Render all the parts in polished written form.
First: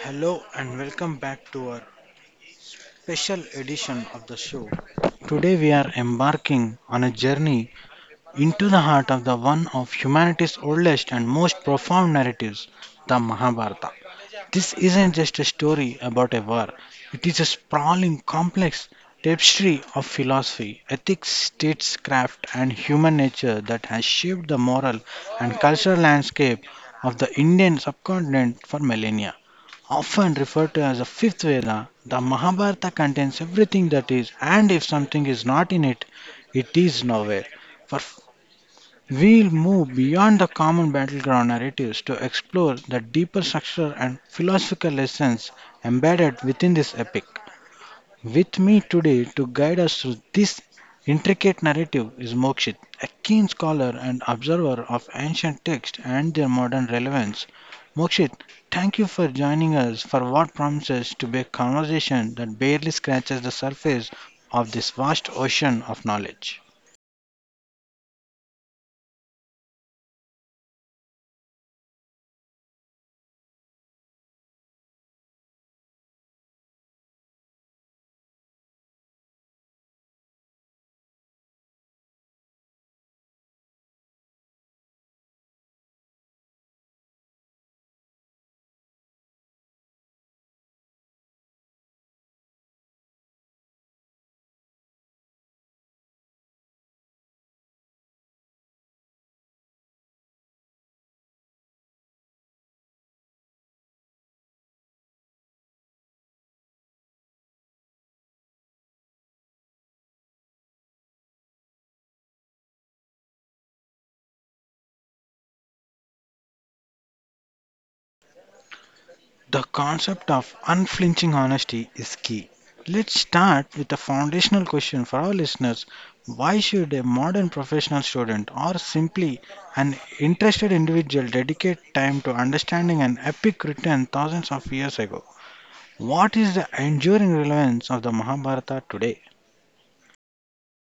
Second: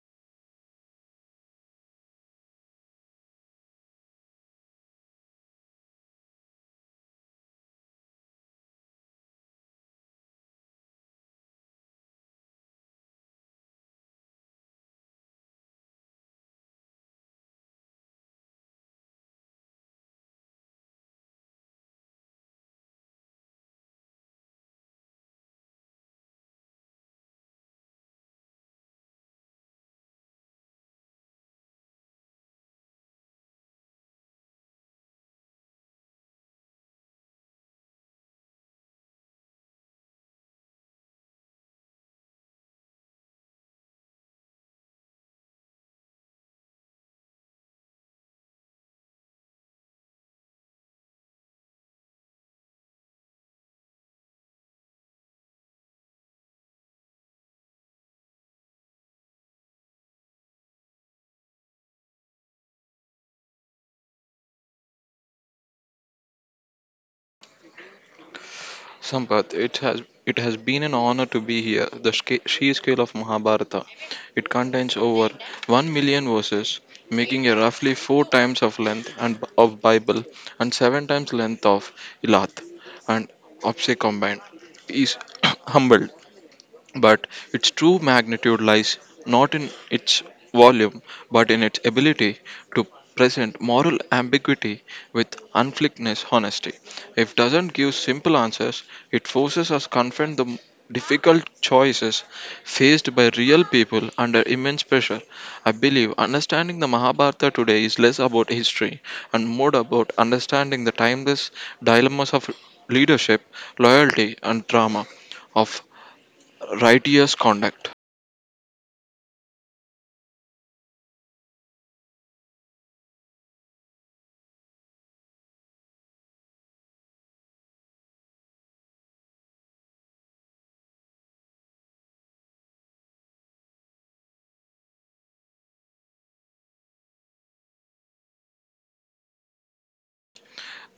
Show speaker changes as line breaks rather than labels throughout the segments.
Hello and welcome back to our special edition of the show. Today we are embarking on a journey into the heart of the one of humanity's oldest and most profound narratives, the Mahabharata. This isn't just a story about a war, it is a sprawling, complex tapestry of philosophy, ethics, statescraft, and human nature that has shaped the moral and cultural landscape of the Indian subcontinent for millennia, often referred to as the fifth Veda. The Mahabharata contains everything that is, and if something is not in it, it is nowhere. For we'll move beyond the common battleground narratives to explore the deeper structure and philosophical lessons embedded within this epic. With me today to guide us through this intricate narrative is Mokshit, a keen scholar and observer of ancient texts and their modern relevance. Mokshit, thank you for joining us for what promises to be a conversation that barely scratches the surface of this vast ocean of knowledge.
Sampath, it has been an honor to be here. The sheer scale of Mahabharata, it contains over 1 million verses, making a roughly four times of length and of Bible and seven times length of Ilat and Apse combined. Is humbled but its true magnitude lies not in its volume, but in its ability to present moral ambiguity with unflickness honesty. If doesn't give simple answers, it forces us confront the difficult choices faced by real people under immense pressure. I believe understanding the Mahabharata today is less about history and more about understanding the timeless dilemmas of leadership, loyalty, and drama of righteous conduct.
The concept of unflinching honesty is key. Let's start with a foundational question for our listeners. Why should a modern professional student or simply an interested individual dedicate time to understanding an epic written thousands of years ago? What is the enduring relevance of the Mahabharata today?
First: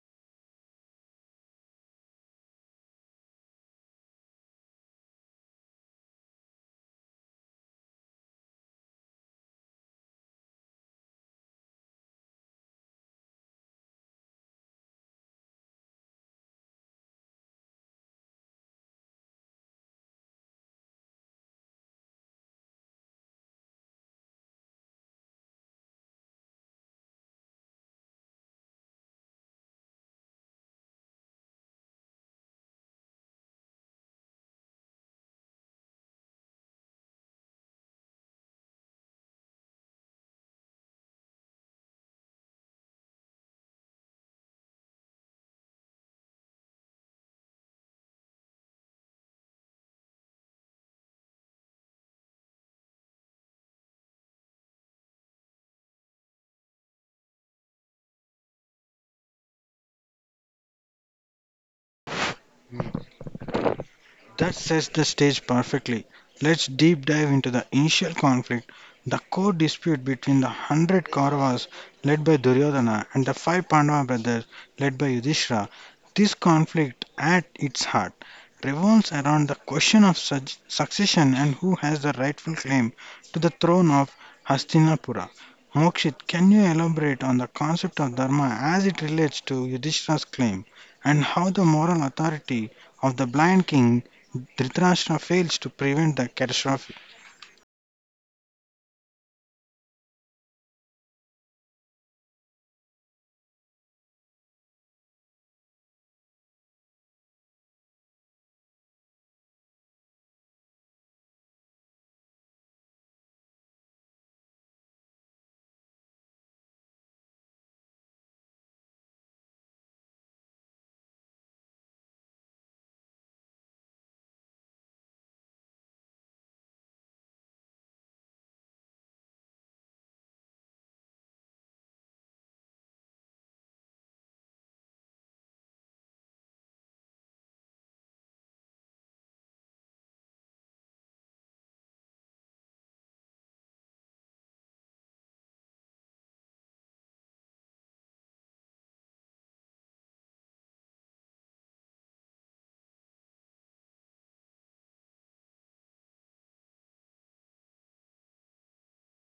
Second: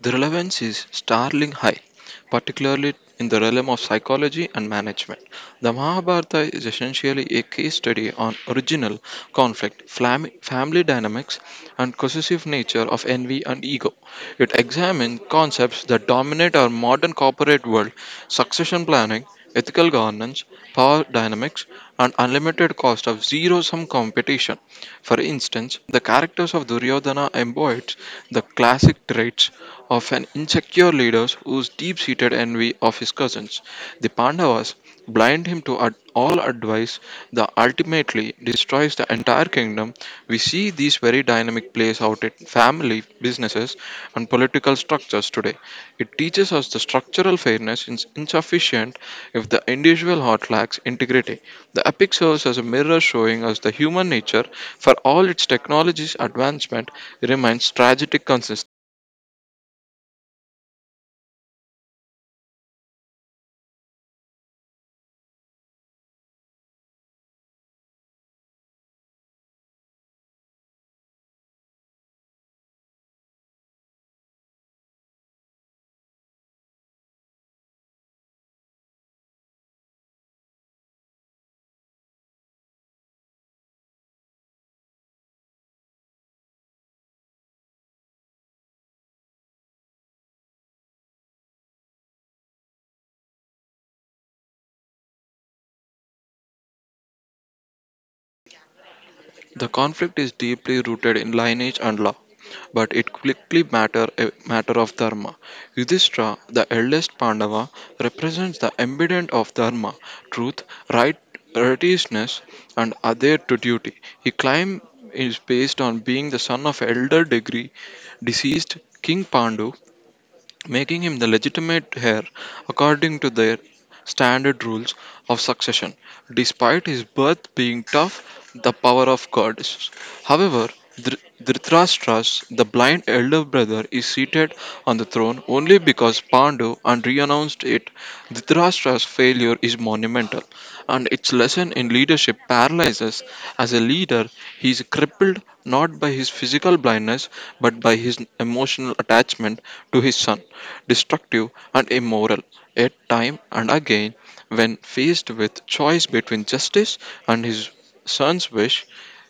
The relevance is startling high, particularly in the realm of psychology and management. The Mahabharata is essentially a case study on original conflict, family dynamics, and possessive nature of envy and ego. It examines concepts that dominate our modern corporate world, succession planning, ethical governance, power dynamics, and unlimited cost of zero sum competition. For instance, the characters of Duryodhana embodies the classic traits of an insecure leader whose deep seated envy of his cousins, the Pandavas blind him to all advice that ultimately destroys the entire kingdom. We see these very dynamic plays out in family, businesses, and political structures today. It teaches us the structural fairness is insufficient if the individual heart lacks integrity. The epic serves as a mirror showing us the human nature, for all its technology's advancement, remains tragic consistency.
That sets the stage perfectly. Let's deep dive into the initial conflict, the core dispute between the hundred Kauravas led by Duryodhana and the five Pandava brothers led by Yudhishthira. This conflict, at its heart, revolves around the question of such succession and who has the rightful claim to the throne of Hastinapura. Mokshit, can you elaborate on the concept of dharma as it relates to Yudhishthira's claim and how the moral authority of the blind king Dhritarashtra fails to prevent the catastrophe.
The conflict is deeply rooted in lineage and law, but it quickly matter a matter of dharma. Yudhishthira, the eldest Pandava, represents the embodiment of dharma, truth, right, righteousness, and adhere to duty. He claim is based on being the son of elder degree deceased King Pandu, making him the legitimate heir according to their standard rules of succession, despite his birth being tough, the power of God is. However, Dhritarashtra's, the blind elder brother, is seated on the throne only because Pandu and renounced it. Dhritarashtra's failure is monumental, and its lesson in leadership paralyzes. As a leader, he is crippled not by his physical blindness but by his emotional attachment to his son destructive, and immoral. Yet, time and again, when faced with choice between justice and his son's wish,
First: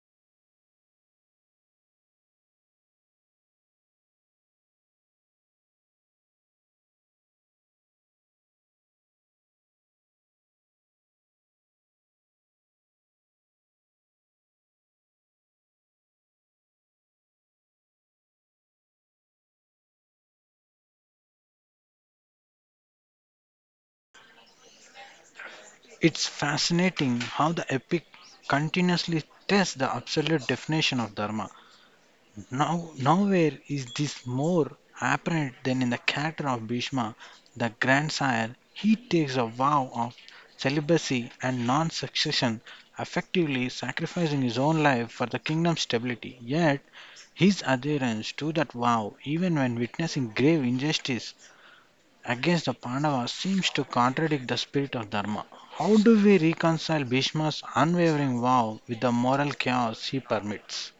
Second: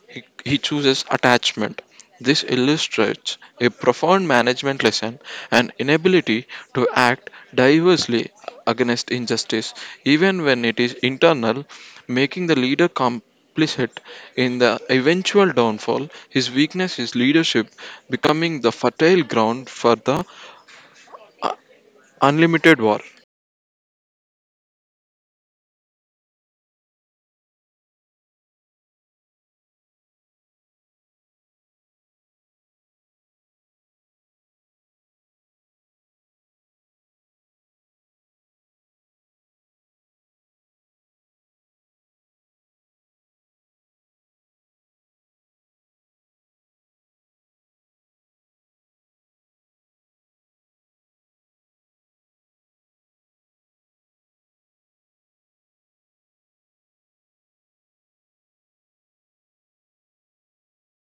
he chooses attachment. This illustrates a profound management lesson, an inability to act diversely against injustice, even when it is internal, making the leader complicit in the eventual downfall. His weakness is leadership, becoming the fertile ground for the unlimited war.
It's fascinating how the epic continuously tests the absolute definition of dharma. Now, nowhere is this more apparent than in the character of Bhishma, the grandsire. He takes a vow of celibacy and non succession, effectively sacrificing his own life for the kingdom's stability. Yet, his adherence to that vow, even when witnessing grave injustice against the Pandavas, seems to contradict the spirit of Dharma. How do we reconcile Bhishma's unwavering vow with the moral chaos he permits?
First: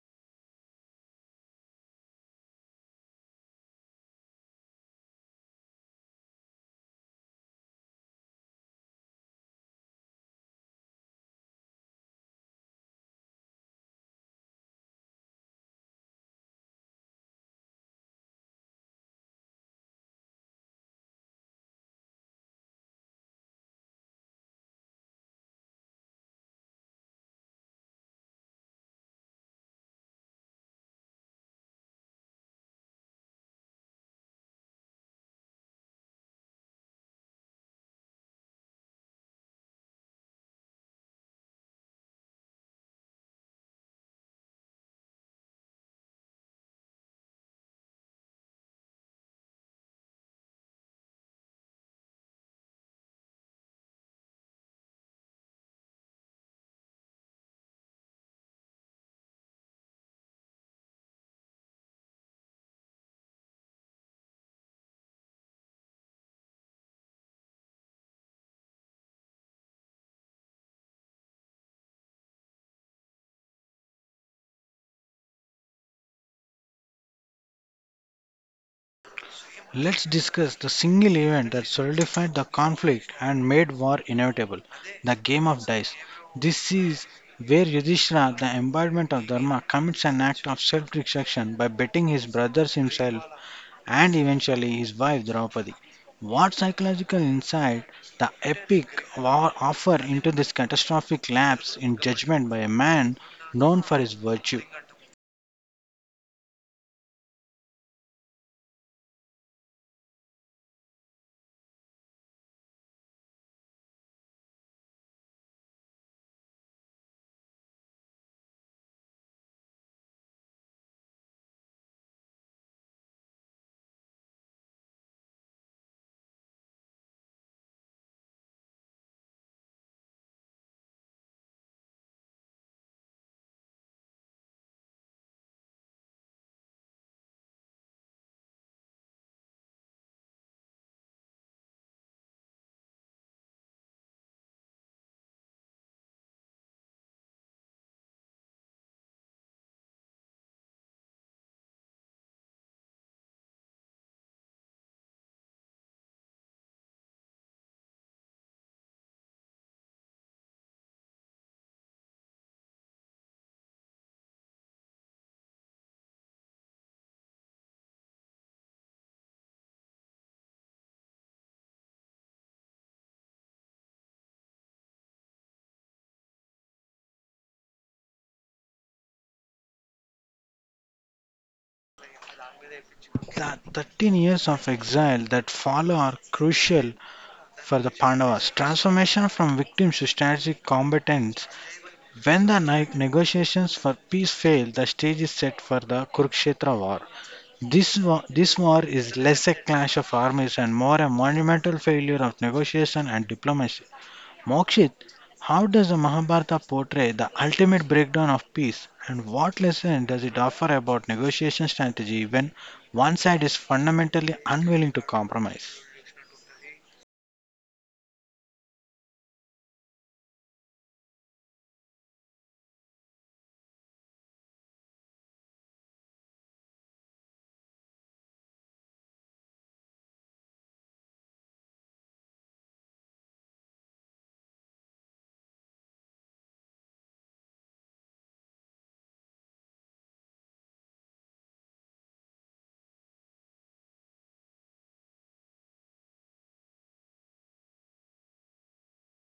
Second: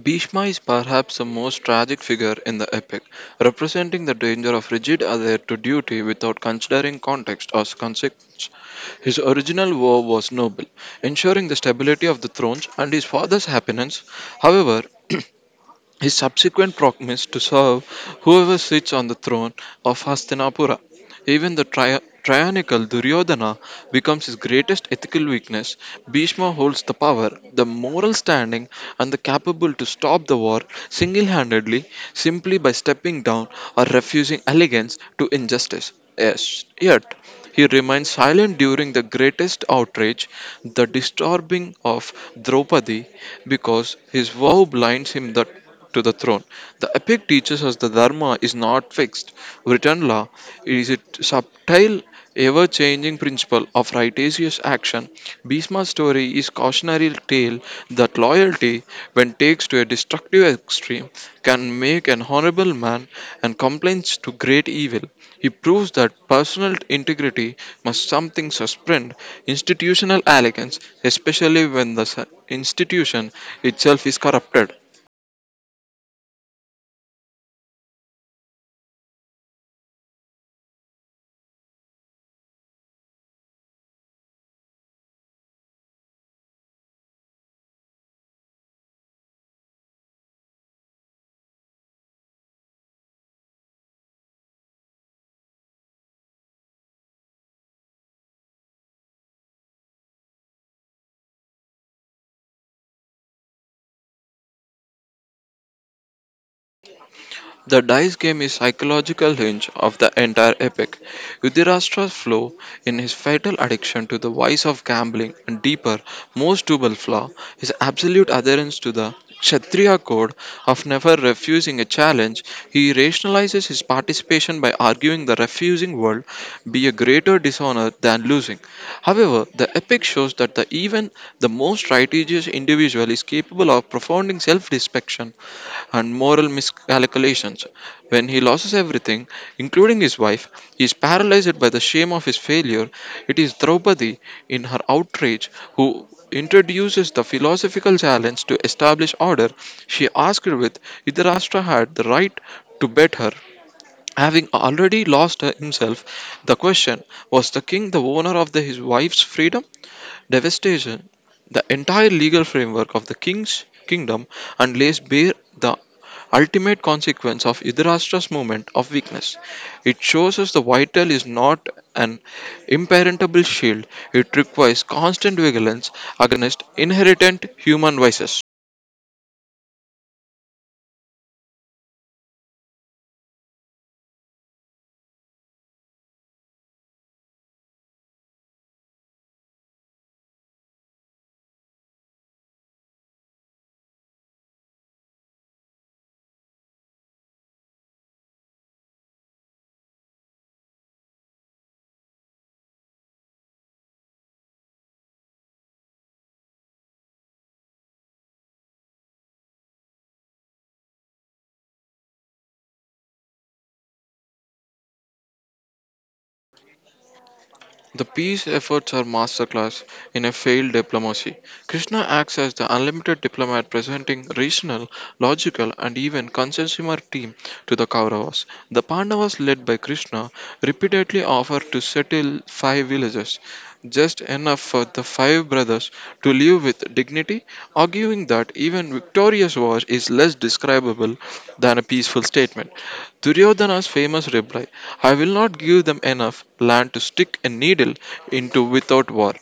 Bhishma is perhaps the most tragic figure in the epic, representing the danger of rigid adhere to duty without considering context or consequence. His original vow was noble, ensuring the stability of the thrones and his father's happiness. However, his subsequent promise to serve whoever sits on the throne of Hastinapura. Even the tyrannical Duryodhana becomes his greatest ethical weakness. Bhishma holds the power, the moral standing, and the capable to stop the war single handedly, simply by stepping down or refusing allegiance to injustice. Yes, yet he remains silent during the greatest outrage, the disturbing of Draupadi, because his vow blinds him that to the throne. The epic teaches us the Dharma is not fixed. Written law is a subtle, ever changing principle of righteous action. Bhisma's story is cautionary tale that loyalty, when takes to a destructive extreme, can make an honorable man and complains to great evil. He proves that personal integrity must something suspend institutional elegance, especially when the institution itself is corrupted.
Let's discuss the single event that solidified the conflict and made war inevitable, the game of dice. This is where Yudhishthira, the embodiment of Dharma, commits an act of self destruction by betting his brothers, himself, and eventually his wife Draupadi. What psychological insight the epic wa- offer into this catastrophic lapse in judgment by a man known for his virtue?
The dice game is psychological hinge of the entire epic. Yudhirastra's flaw in his fatal addiction to the vice of gambling and deeper, most double flaw, his absolute adherence to the Kshatriya code of never refusing a challenge, he rationalizes his participation by arguing the refusing world be a greater dishonor than losing. However, the epic shows that the even the most righteous individual is capable of profounding self-destruction and moral miscalculations. When he loses everything, including his wife, he is paralyzed by the shame of his failure. It is Draupadi, in her outrage, who introduces the philosophical challenge to establish order. She asked with Dhritarashtra had the right to bet her. Having already lost himself, the question was the king the owner of his wife's freedom? Devastation, the entire legal framework of the king's kingdom and lays bare the ultimate consequence of Idrashtra's moment of weakness. It shows us the vital is not an impenetrable shield, it requires constant vigilance against inherent human vices.
The 13 years of exile that follow are crucial for the Pandavas' transformation from victims to strategic combatants. When the negotiations for peace fail, the stage is set for the Kurukshetra war. This war is less a clash of armies and more a monumental failure of negotiation and diplomacy. Mokshit, how does the Mahabharata portray the ultimate breakdown of peace, and what lesson does it offer about negotiation strategy when one side is fundamentally unwilling to compromise?
The peace efforts are masterclass in a failed diplomacy. Krishna acts as the unlimited diplomat, presenting rational, logical and even consensual team to the Kauravas. The Pandavas led by Krishna repeatedly offer to settle five villages, just enough for the five brothers to live with dignity, arguing that even victorious war is less describable than a peaceful statement. Duryodhana's famous reply, "I will not give them enough land to stick a needle into without war,"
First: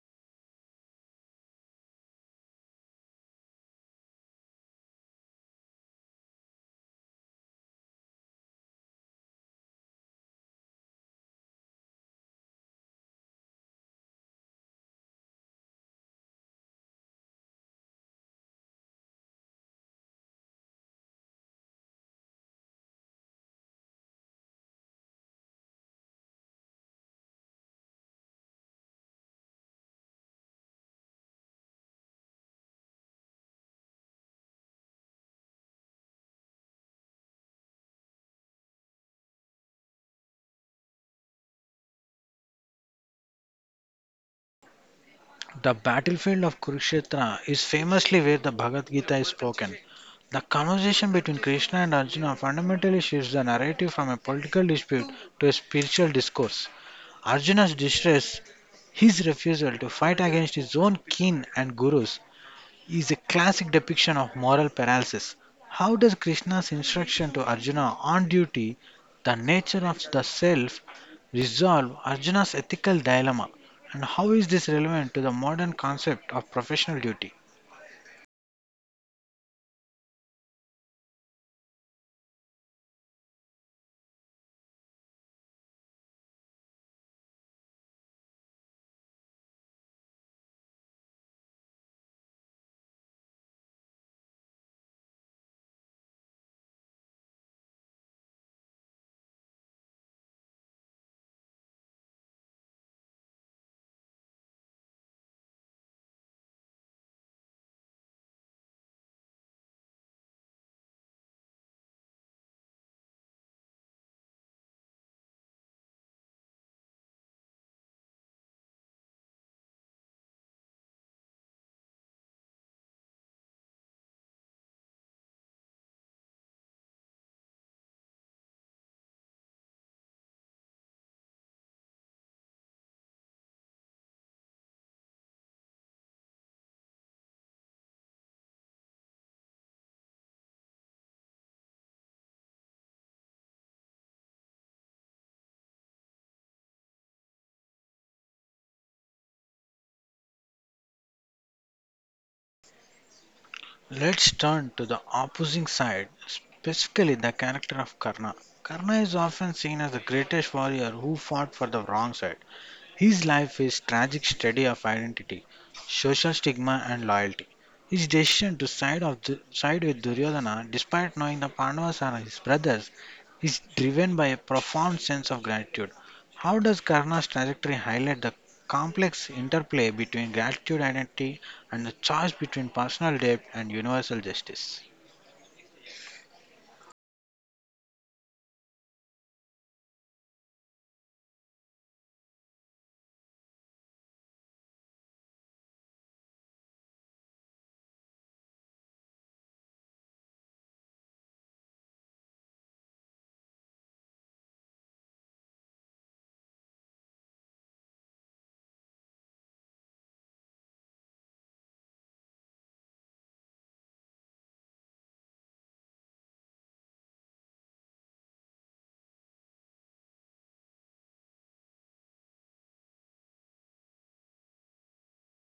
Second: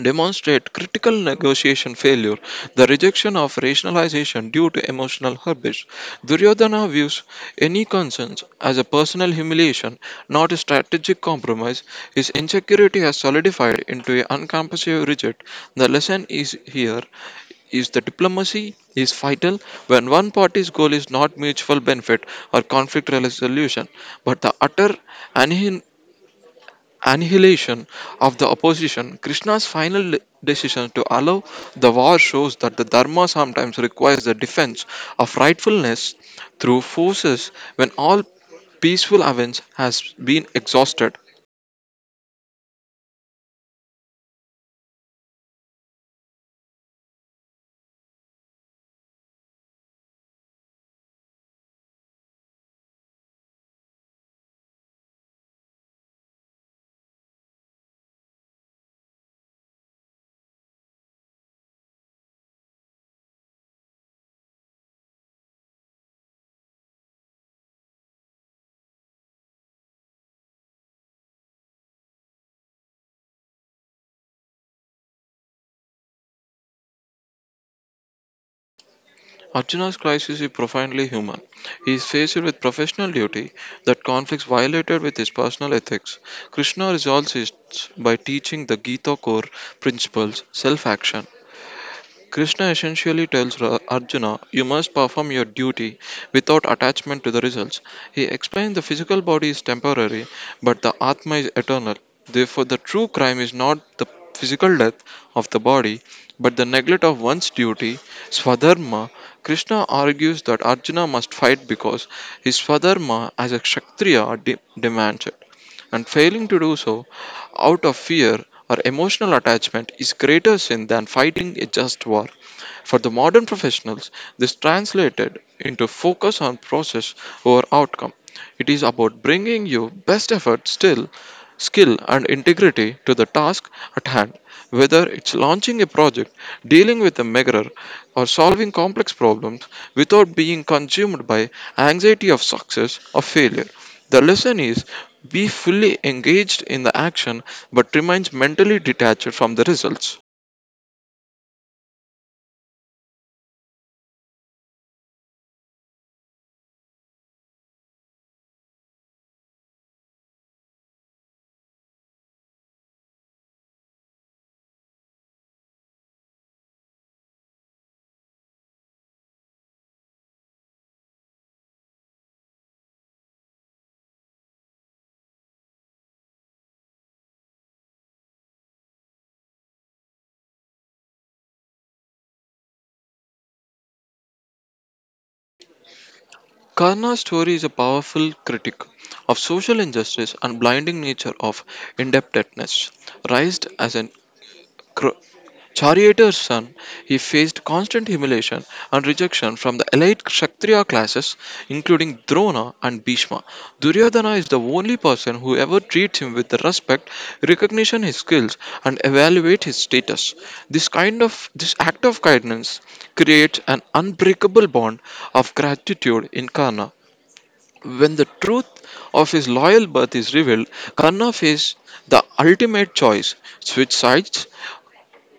demonstrate critical negotiation failure, the rejection of rationalization due to emotional hubris. Duryodhana views any conscience as a personal humiliation, not a strategic compromise. His insecurity has solidified into an uncompassive reject. The lesson is here is that diplomacy is vital when one party's goal is not mutual benefit or conflict resolution, but the utter annihilation of the opposition. Krishna's final decision to allow the war shows that the Dharma sometimes requires the defense of rightfulness through forces when all peaceful avenge has been exhausted.
The battlefield of Kurukshetra is famously where the Bhagavad Gita is spoken. The conversation between Krishna and Arjuna fundamentally shifts the narrative from a political dispute to a spiritual discourse. Arjuna's distress, his refusal to fight against his own kin and gurus, is a classic depiction of moral paralysis. How does Krishna's instruction to Arjuna on duty, the nature of the self, resolve Arjuna's ethical dilemma? And how is this relevant to the modern concept of professional duty?
Arjuna's crisis is profoundly human. He is faced with professional duty that conflicts violated with his personal ethics. Krishna resolves it by teaching the Gita core principles, self action. Krishna essentially tells Arjuna, "You must perform your duty without attachment to the results." He explained the physical body is temporary, but the Atma is eternal. Therefore, the true crime is not the physical death of the body, but the neglect of one's duty, Swadharma. Krishna argues that Arjuna must fight because his Swadharma as a Kshatriya demands it, and failing to do so out of fear or emotional attachment is greater sin than fighting a just war. For the modern professionals, this translated into focus on process over outcome. It is about bringing your best effort, still skill and integrity, to the task at hand, whether it's launching a project, dealing with a mirror, or solving complex problems without being consumed by anxiety of success or failure. The lesson is, be fully engaged in the action but remains mentally detached from the results.
Let's turn to the opposing side, specifically the character of Karna. Karna is often seen as the greatest warrior who fought for the wrong side. His life is tragic study of identity, social stigma, and loyalty. His decision to side with Duryodhana, despite knowing the Pandavas are his brothers, is driven by a profound sense of gratitude. How does Karna's trajectory highlight the complex interplay between gratitude, identity, and the choice between personal debt and universal justice?
Karna's story is a powerful critic of social injustice and blinding nature of indebtedness. Raised as an Cro- Charioteer's son, he faced constant humiliation and rejection from the elite Kshatriya classes, including Drona and Bhishma. Duryodhana is the only person who ever treats him with respect, recognition his skills, and evaluate his status. This act of kindness creates an unbreakable bond of gratitude in Karna. When the truth of his loyal birth is revealed, Karna faces the ultimate choice, switch sides,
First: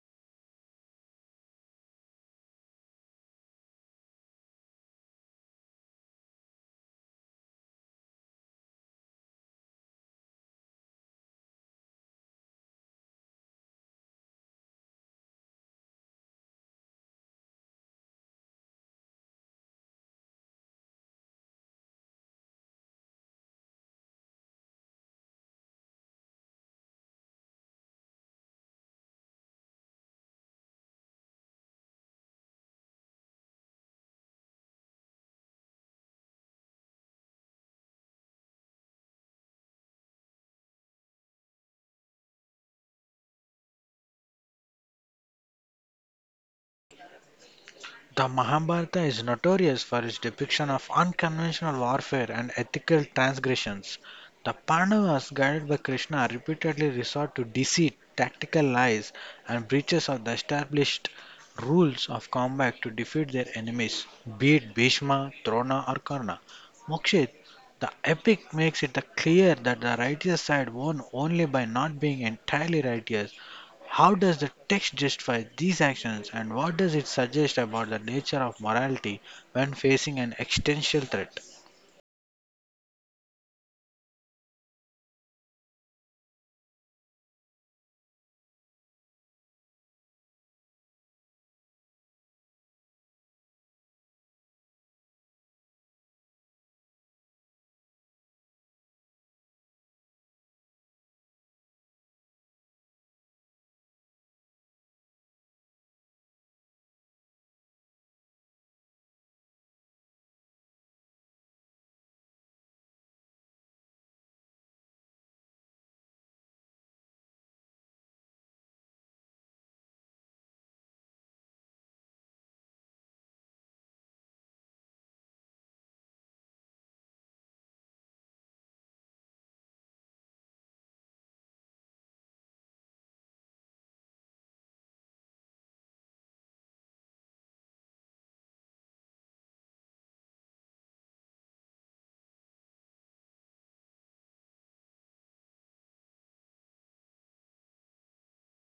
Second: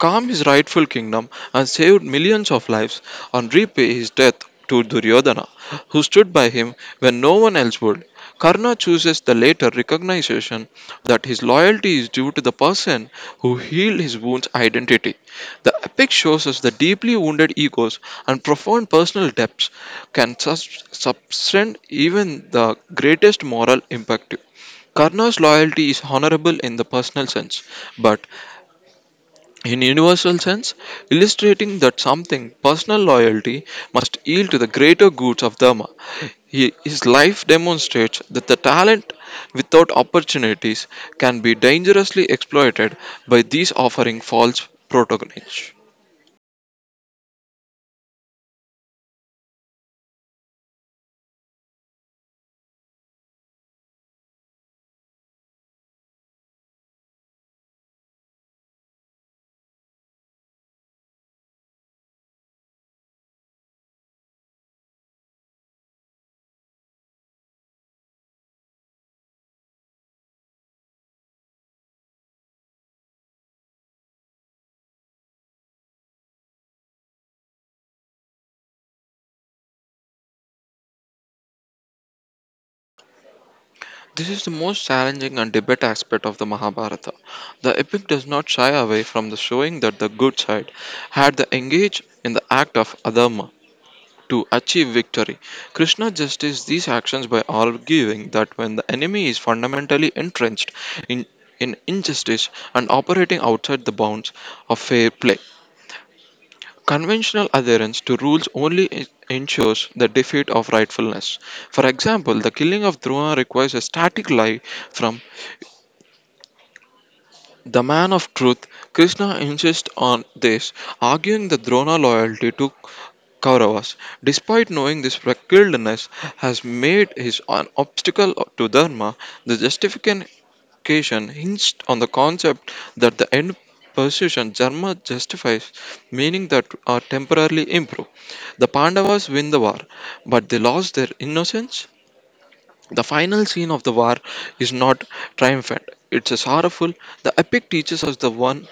calmed his rightful kingdom and saved millions of lives, and repay his death to Duryodhana, who stood by him when no one else would. Karna chooses the later recognition that his loyalty is due to the person who healed his wound's identity. The epic shows us that deeply wounded egos and profound personal depths can subtend even the greatest moral impact. Karna's loyalty is honorable in the personal sense, but in universal sense, illustrating that something, personal loyalty, must yield to the greater goods of Dharma. His life demonstrates that the talent without opportunities can be dangerously exploited by these offering false protagonists.
The Mahabharata is notorious for its depiction of unconventional warfare and ethical transgressions. The Pandavas, guided by Krishna, repeatedly resort to deceit, tactical lies, and breaches of the established rules of combat to defeat their enemies, be it Bhishma, Drona, or Karna. Mokshit, the epic makes it clear that the righteous side won only by not being entirely righteous. How does the text justify these actions, and what does it suggest about the nature of morality when facing an existential threat?
This is the most challenging and debate aspect of the Mahabharata. The epic does not shy away from the showing that the good side had the engaged in the act of adharma to achieve victory. Krishna justifies these actions by arguing that when the enemy is fundamentally entrenched in, in injustice and operating outside the bounds of fair play, conventional adherence to rules only ensures the defeat of rightfulness. For example, the killing of Drona requires a static lie from the man of truth. Krishna insists on this, arguing the Drona loyalty to Kauravas, despite knowing this fickleness, has made his an obstacle to Dharma. The justification hinged on the concept that the end position Dharma justifies, meaning that are temporarily improved. The Pandavas win the war, but they lost their innocence. The final scene of the war is not triumphant, it's a sorrowful. The epic teaches us the one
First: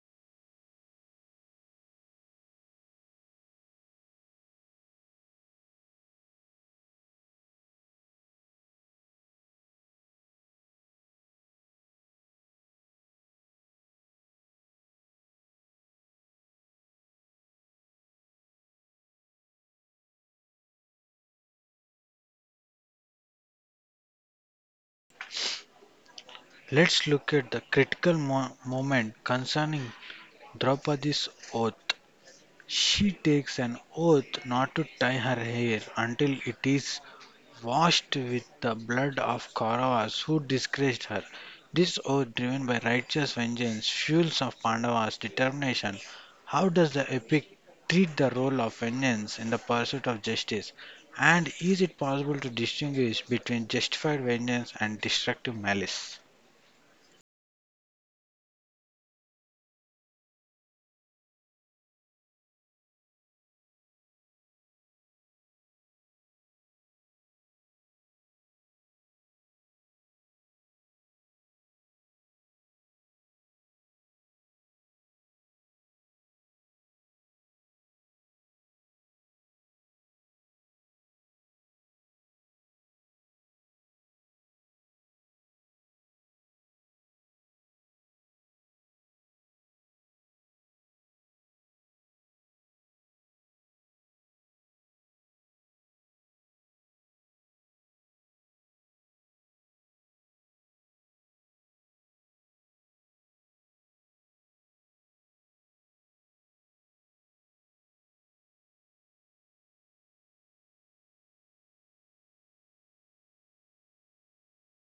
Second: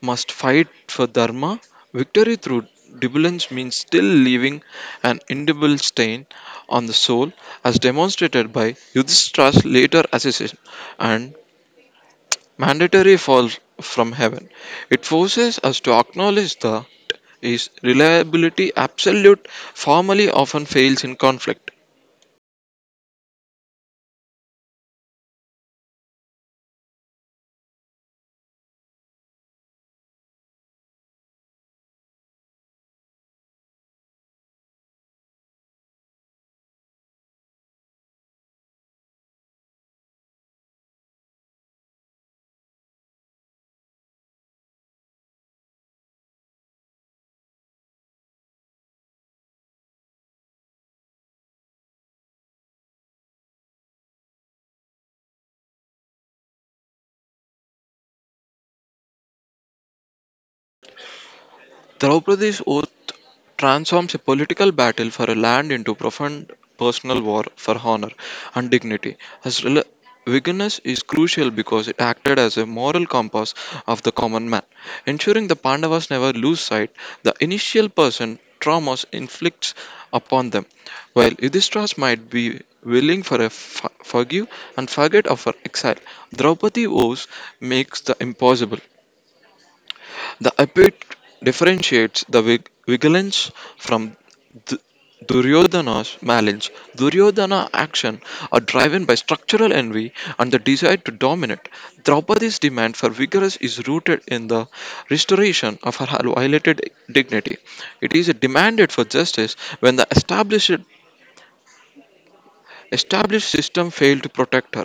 must fight for Dharma. Victory through debullience means still leaving an indelible stain on the soul, as demonstrated by Yudhishthira's later assassination and mandatory fall from heaven. It forces us to acknowledge that is reliability absolute formally often fails in conflict.
Let's look at the critical moment concerning Draupadi's oath. She takes an oath not to tie her hair until it is washed with the blood of Kauravas who disgraced her. This oath, driven by righteous vengeance, fuels of Pandavas' determination. How does the epic treat the role of vengeance in the pursuit of justice? And is it possible to distinguish between justified vengeance and destructive malice?
Draupadi's oath transforms a political battle for a land into profound personal war for honor and dignity. As rel- Vigilance is crucial because it acted as a moral compass of the common man, ensuring the Pandavas never lose sight the initial person traumas inflicts upon them. While Yudhishthira might be willing for a forgive and forget of her exile, Draupadi vows makes the impossible. The epic differentiates the vigilance from d- Duryodhana's malice. Duryodhana action are driven by structural envy and the desire to dominate. Draupadi's demand for vigilance is rooted in the restoration of her violated dignity. It is demanded for justice when the established system failed to protect her.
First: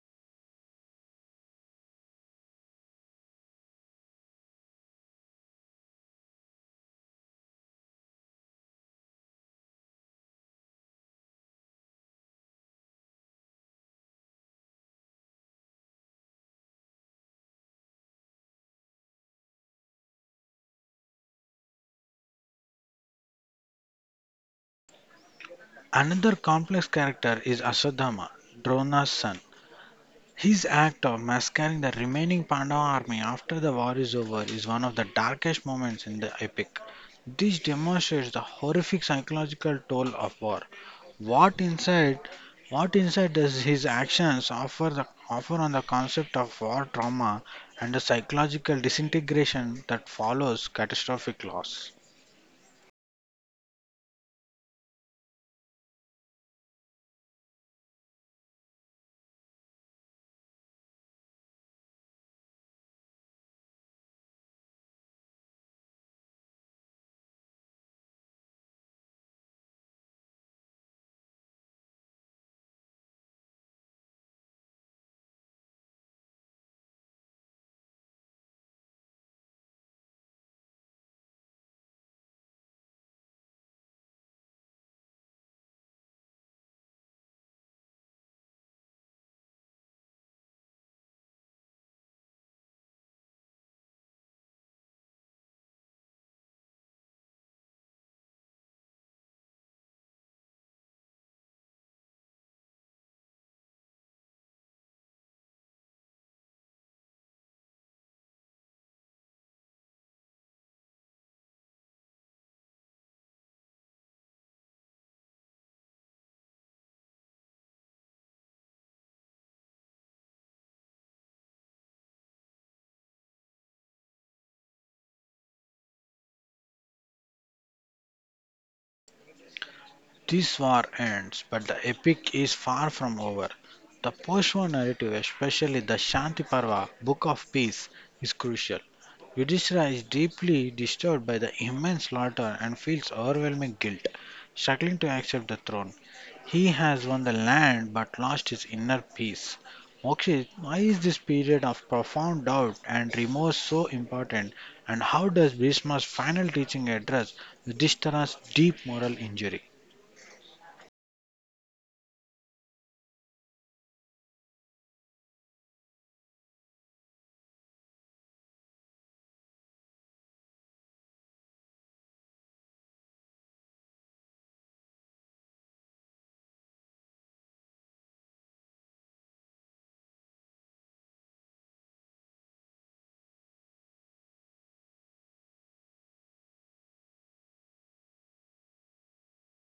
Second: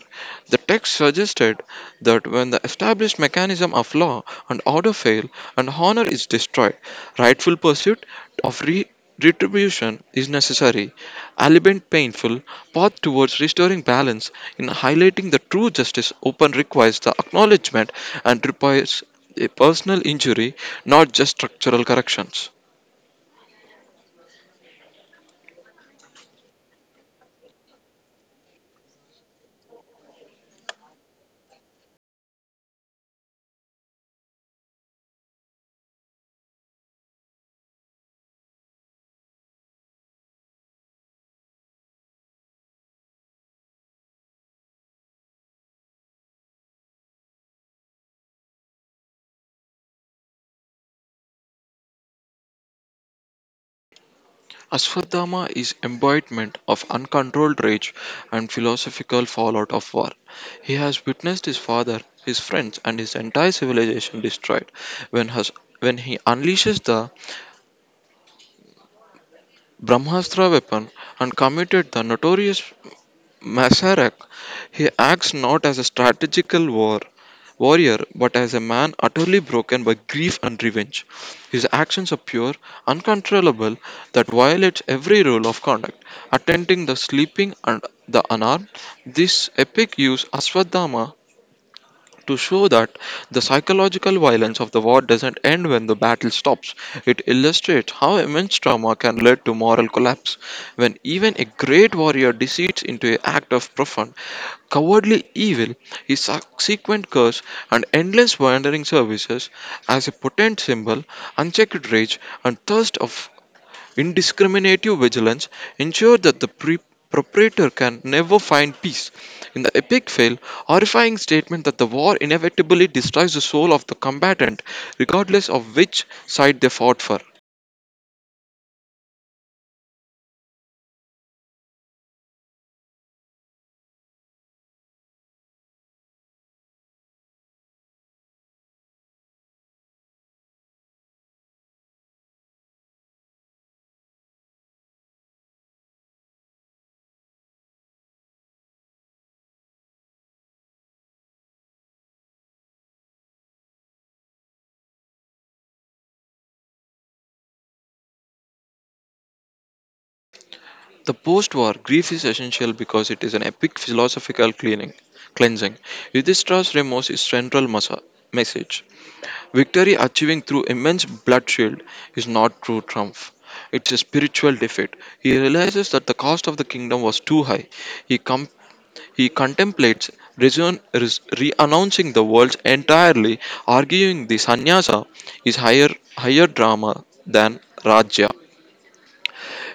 The text suggested that when the established mechanism of law and order fail and honor is destroyed, rightful pursuit of retribution is necessary. Albeit painful, path towards restoring balance in highlighting the true justice open requires the acknowledgement and repairs a personal injury, not just structural corrections.
Another complex character is Aswadhama, Drona's son. His act of massacring the remaining Pandava army after the war is over is one of the darkest moments in the epic. This demonstrates the horrific psychological toll of war. What insight, what insight does his actions offer, offer on the concept of war trauma and the psychological disintegration that follows catastrophic loss?
Ashwadama is embodiment of uncontrolled rage and philosophical fallout of war. He has witnessed his father, his friends, and his entire civilization destroyed when, has, when he unleashes the Brahmastra weapon and committed the notorious Masaryk, he acts not as a strategical war warrior but as a man utterly broken by grief and revenge. His actions are pure, uncontrollable, that violates every rule of conduct, attending the sleeping and the unarmed. This epic use Aswadama to show that the psychological violence of the war doesn't end when the battle stops. It illustrates how immense trauma can lead to moral collapse when even a great warrior decedes into an act of profound, cowardly evil, his subsequent curse and endless wandering services as a potent symbol, unchecked rage and thirst of Indiscriminative vigilance ensured that the proprietor can never find peace. In the epic fail, horrifying statement that the war inevitably destroys the soul of the combatant, regardless of which side they fought for.
This war ends, but the epic is far from over. The post-war narrative, especially the Shanti Parva, Book of Peace, is crucial. Yudhishthira is deeply disturbed by the immense slaughter and feels overwhelming guilt, struggling to accept the throne. He has won the land but lost his inner peace. Mokshit, why is this period of profound doubt and remorse so important, and how does Bhishma's final teaching address Yudhishthira's deep moral injury?
The post-war grief is essential because it is an epic philosophical cleansing. Yudhishthira's remorse is central message. Victory achieving through immense bloodshed is not true triumph. It's a spiritual defeat. He realizes that the cost of the kingdom was too high. He, com- he contemplates renouncing the world entirely, arguing the sannyasa is higher drama than Rajya.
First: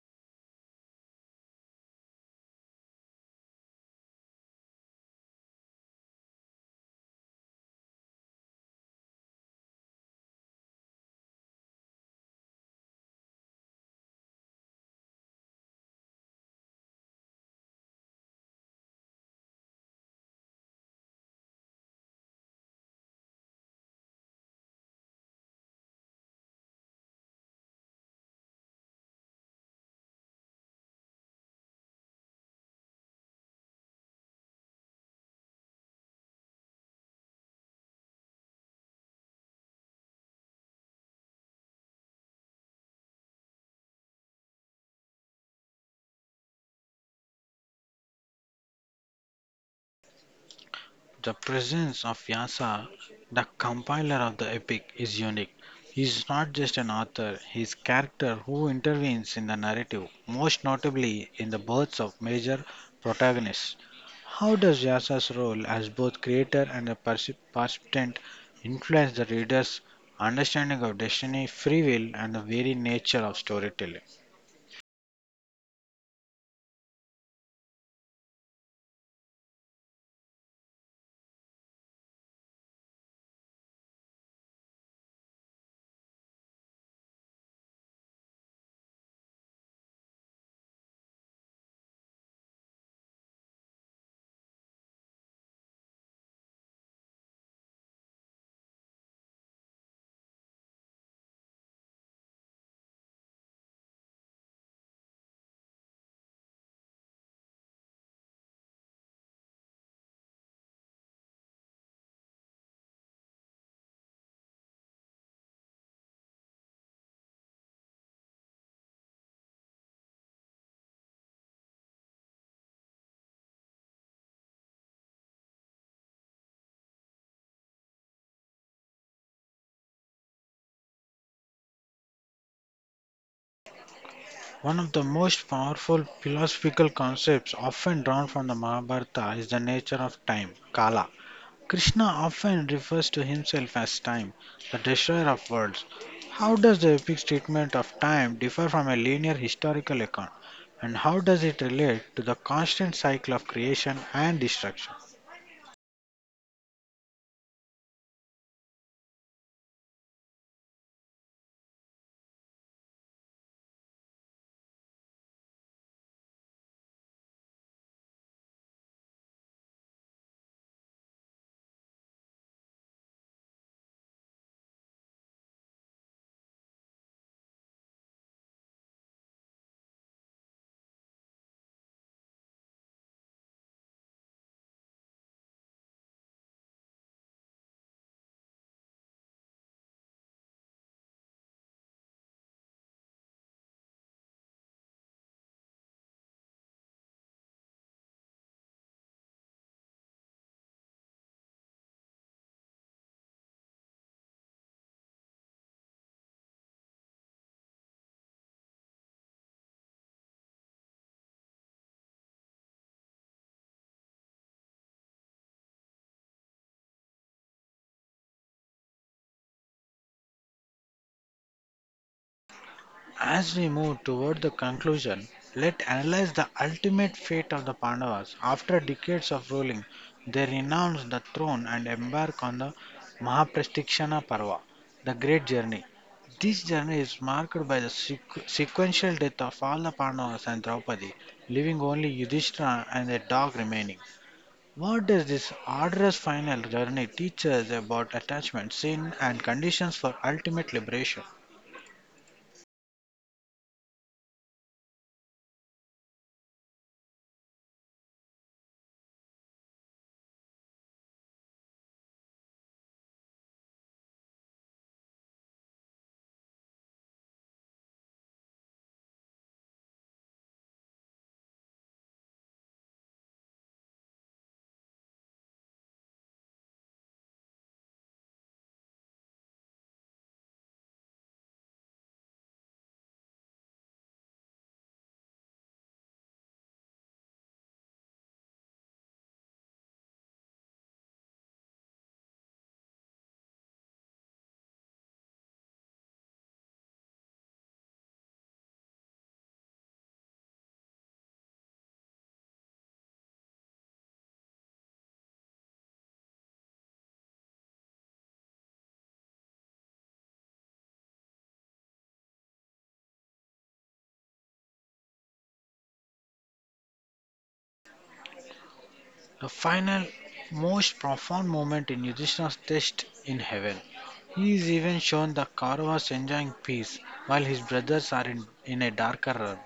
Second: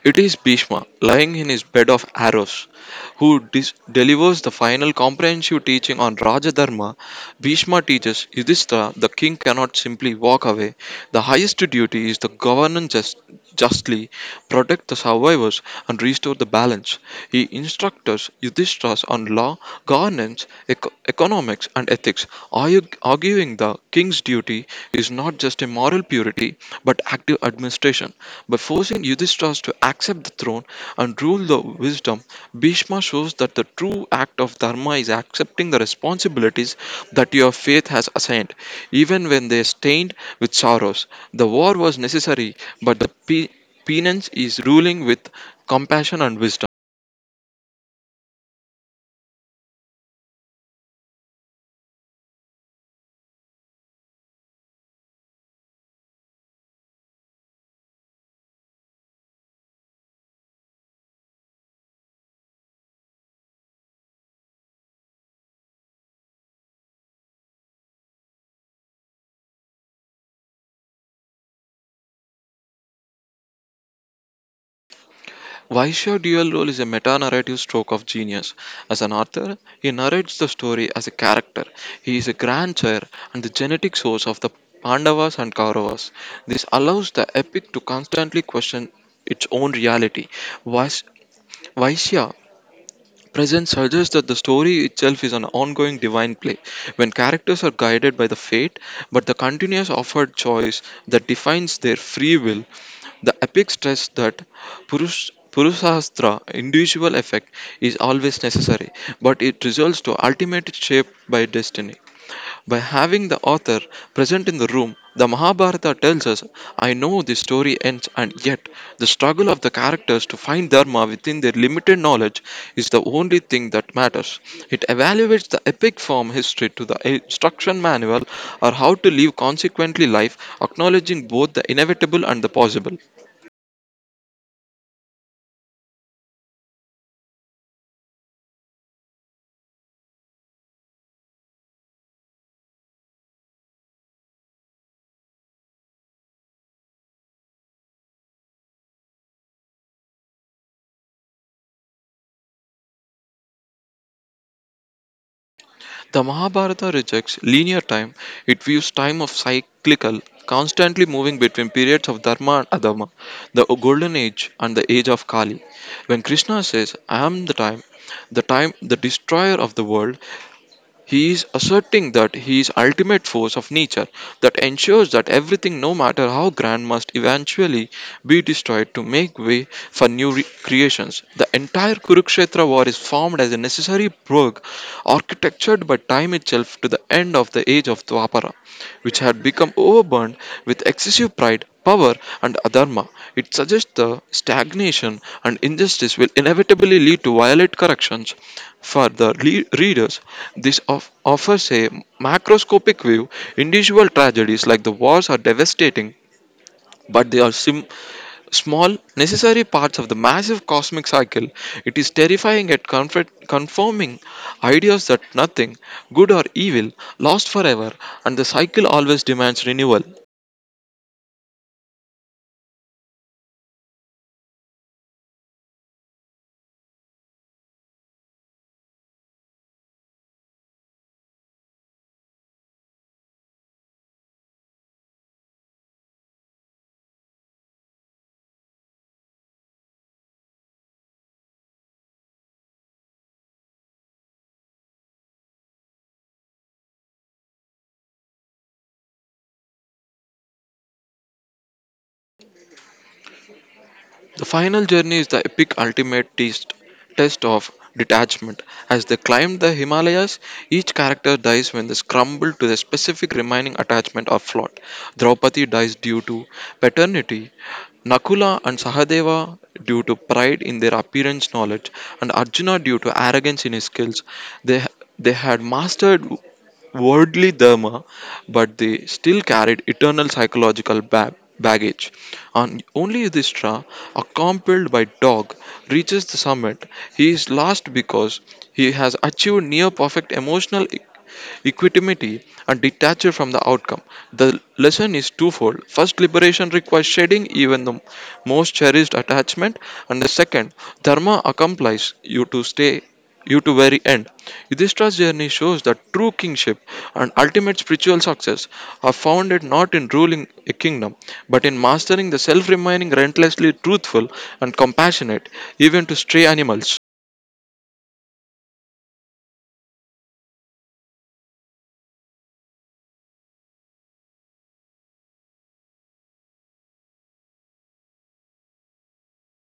It is Bhishma, lying in his bed of arrows, who delivers the final comprehensive teaching on Rajadharma. Bhishma teaches Yudhishthira the king cannot simply walk away. The highest duty is to govern justly, protect the survivors, and restore the balance. He instructs Yudhishthira on law, governance, economics, and ethics, arguing the king's duty is not just a moral purity but active administration. By forcing Yudhishthira to accept the throne and rule the wisdom, Bhishma shows that the true act of dharma is accepting the responsibilities that your faith has assigned, even when they are stained with sorrows. The war was necessary, but the penance is ruling with compassion and wisdom.
The presence of Vyasa, the compiler of the epic, is unique. He is not just an author, he is a character who intervenes in the narrative, most notably in the births of major protagonists. How does Vyasa's role as both creator and a participant influence the reader's understanding of destiny, free will, and the very nature of storytelling?
Vaishya dual role is a meta narrative stroke of genius. As an author, he narrates the story as a character. He is a grandsire and the genetic source of the Pandavas and Kauravas. This allows the epic to constantly question its own reality. Vais- Vaishya Presence suggests that the story itself is an ongoing divine play, when characters are guided by the fate, but the continuous offered choice that defines their free will. The epic stress that Purushastra, individual effect, is always necessary, but it results to ultimate shape by destiny. By having the author present in the room, the Mahabharata tells us, I know this story ends, and yet the struggle of the characters to find Dharma within their limited knowledge is the only thing that matters. It evaluates the epic form history to the instruction manual or how to live consequently life, acknowledging both the inevitable and the possible.
One of the most powerful philosophical concepts often drawn from the Mahabharata is the nature of time, kala. Krishna often refers to himself as time, the destroyer of worlds. How does the epic's treatment of time differ from a linear historical account, and how does it relate to the constant cycle of creation and destruction?
The Mahabharata rejects linear time, it views time of cyclical, constantly moving between periods of Dharma and Adharma, the golden age and the age of Kali. When Krishna says, I am the time, the destroyer of the world, he is asserting that he is ultimate force of nature that ensures that everything, no matter how grand, must eventually be destroyed to make way for new creations. The entire Kurukshetra war is formed as a necessary work architectured by time itself to the end of the age of Dwapara, which had become overburdened with excessive pride power and adharma. It suggests the stagnation and injustice will inevitably lead to violent corrections. For the readers, this offers a macroscopic view. Individual tragedies like the wars are devastating, but they are small, necessary parts of the massive cosmic cycle. It is terrifying at confirming ideas that nothing, good or evil, lasts forever, and the cycle always demands renewal.
As we move toward the conclusion, let analyze the ultimate fate of the Pandavas. After decades of ruling, they renounce the throne and embark on the Mahapratikshana Parva, the Great Journey. This journey is marked by the sequential death of all the Pandavas and Draupadi, leaving only Yudhishthira and their dog remaining. What does this arduous final journey teach us about attachment, sin, and conditions for ultimate liberation?
The final journey is the epic ultimate test of detachment. As they climb the Himalayas, each character dies when they scramble to the specific remaining attachment or plot. Draupadi dies due to paternity, Nakula and Sahadeva due to pride in their appearance knowledge, and Arjuna due to arrogance in his skills. They, they had mastered worldly dharma, but they still carried eternal psychological baggage. And only Yudhishthira, accompanied by dog, reaches the summit. He is lost because he has achieved near perfect emotional equanimity, and detached from the outcome. The lesson is twofold. First, liberation requires shedding even the most cherished attachment, and the second, dharma accompanies you to stay you to very end. Yudhishthira's journey shows that true kingship and ultimate spiritual success are founded not in ruling a kingdom, but in mastering the self remaining relentlessly truthful and compassionate, even to stray animals.
The final, most profound moment in Yudhishthira's test in heaven. He is even shown the Kauravas enjoying peace while his brothers are in a darker realm.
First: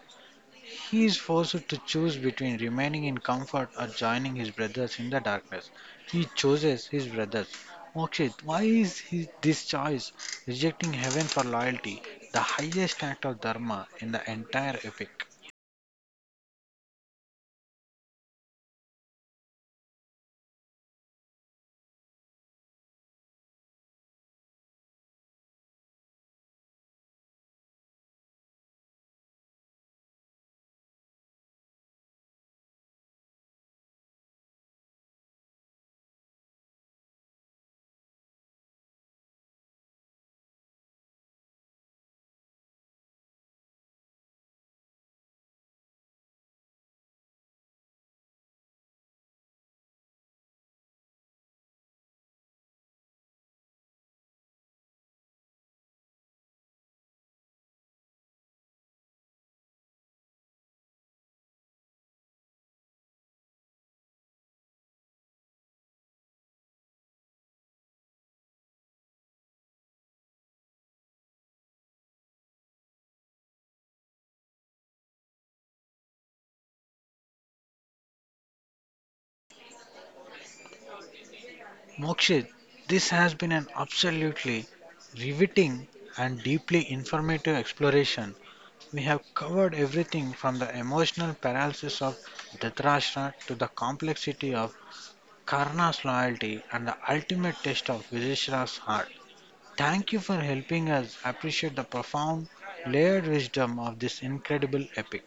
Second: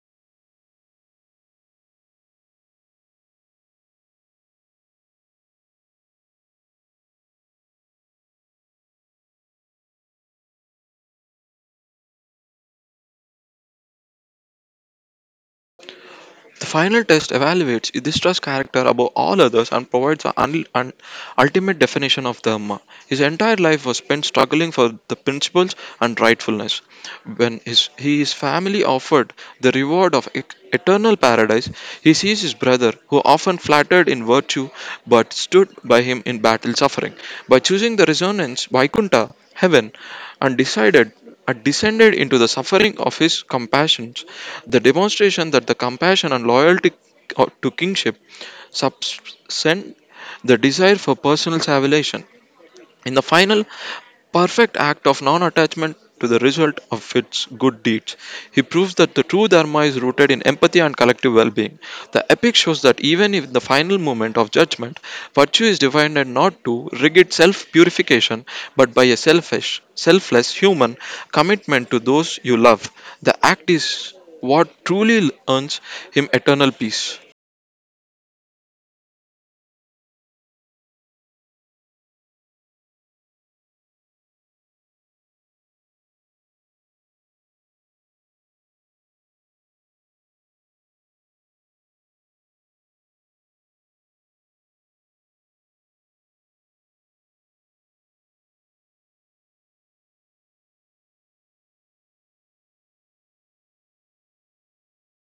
He is forced to choose between remaining in comfort or joining his brothers in the darkness. He chooses his brothers. Mokshit, why is he, this choice? Rejecting heaven for loyalty, the highest act of dharma in the entire epic.
The final test evaluates Yudhishthira's character above all others and provides the ultimate definition of Dharma. His entire life was spent struggling for the principles and rightfulness. When his family offered the reward of eternal paradise, he sees his brother, who often flattered in virtue but stood by him in battle suffering. By choosing the resonance, Vaikunta, heaven, and decided are descended into the suffering of his compassions, the demonstration that the compassion and loyalty to kingship subscend the desire for personal salvation. In the final perfect act of non attachment to the result of its good deeds, he proves that the true Dharma is rooted in empathy and collective well being. The epic shows that even in the final moment of judgment, virtue is defined not to rigid self purification but by a selfless human commitment to those you love. The act is what truly earns him eternal peace.
Mokshit, this has been an absolutely riveting and deeply informative exploration. We have covered everything from the emotional paralysis of Dhritarashtra to the complexity of Karna's loyalty and the ultimate test of Vizishra's heart. Thank you for helping us appreciate the profound, layered wisdom of this incredible epic.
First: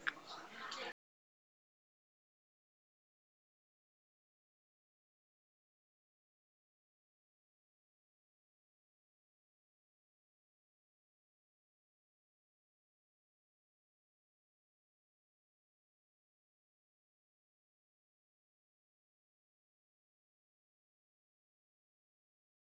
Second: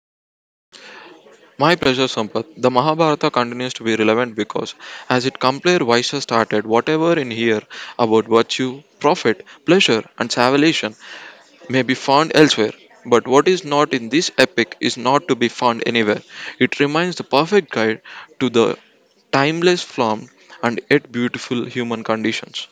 My pleasure, Sampath. The Mahabharata continues to be relevant because, as it complete Vaishya started, whatever in here about virtue, profit, pleasure, and salvation may be found elsewhere. But what is not in this epic is not to be found anywhere. It remains the perfect guide to the timeless form and yet beautiful human conditions.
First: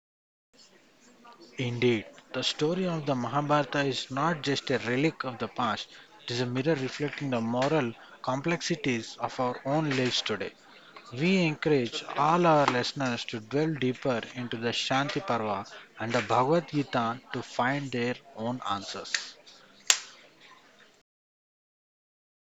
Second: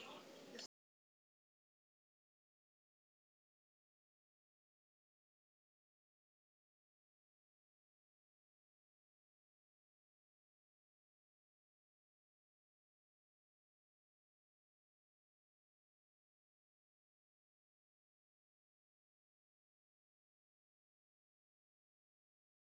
Indeed, the story of the Mahabharata is not just a relic of the past, it is a mirror reflecting the moral complexities of our own lives today. We encourage all our listeners to delve deeper into the Shanti Parva and the Bhagavad Gita to find their own answers.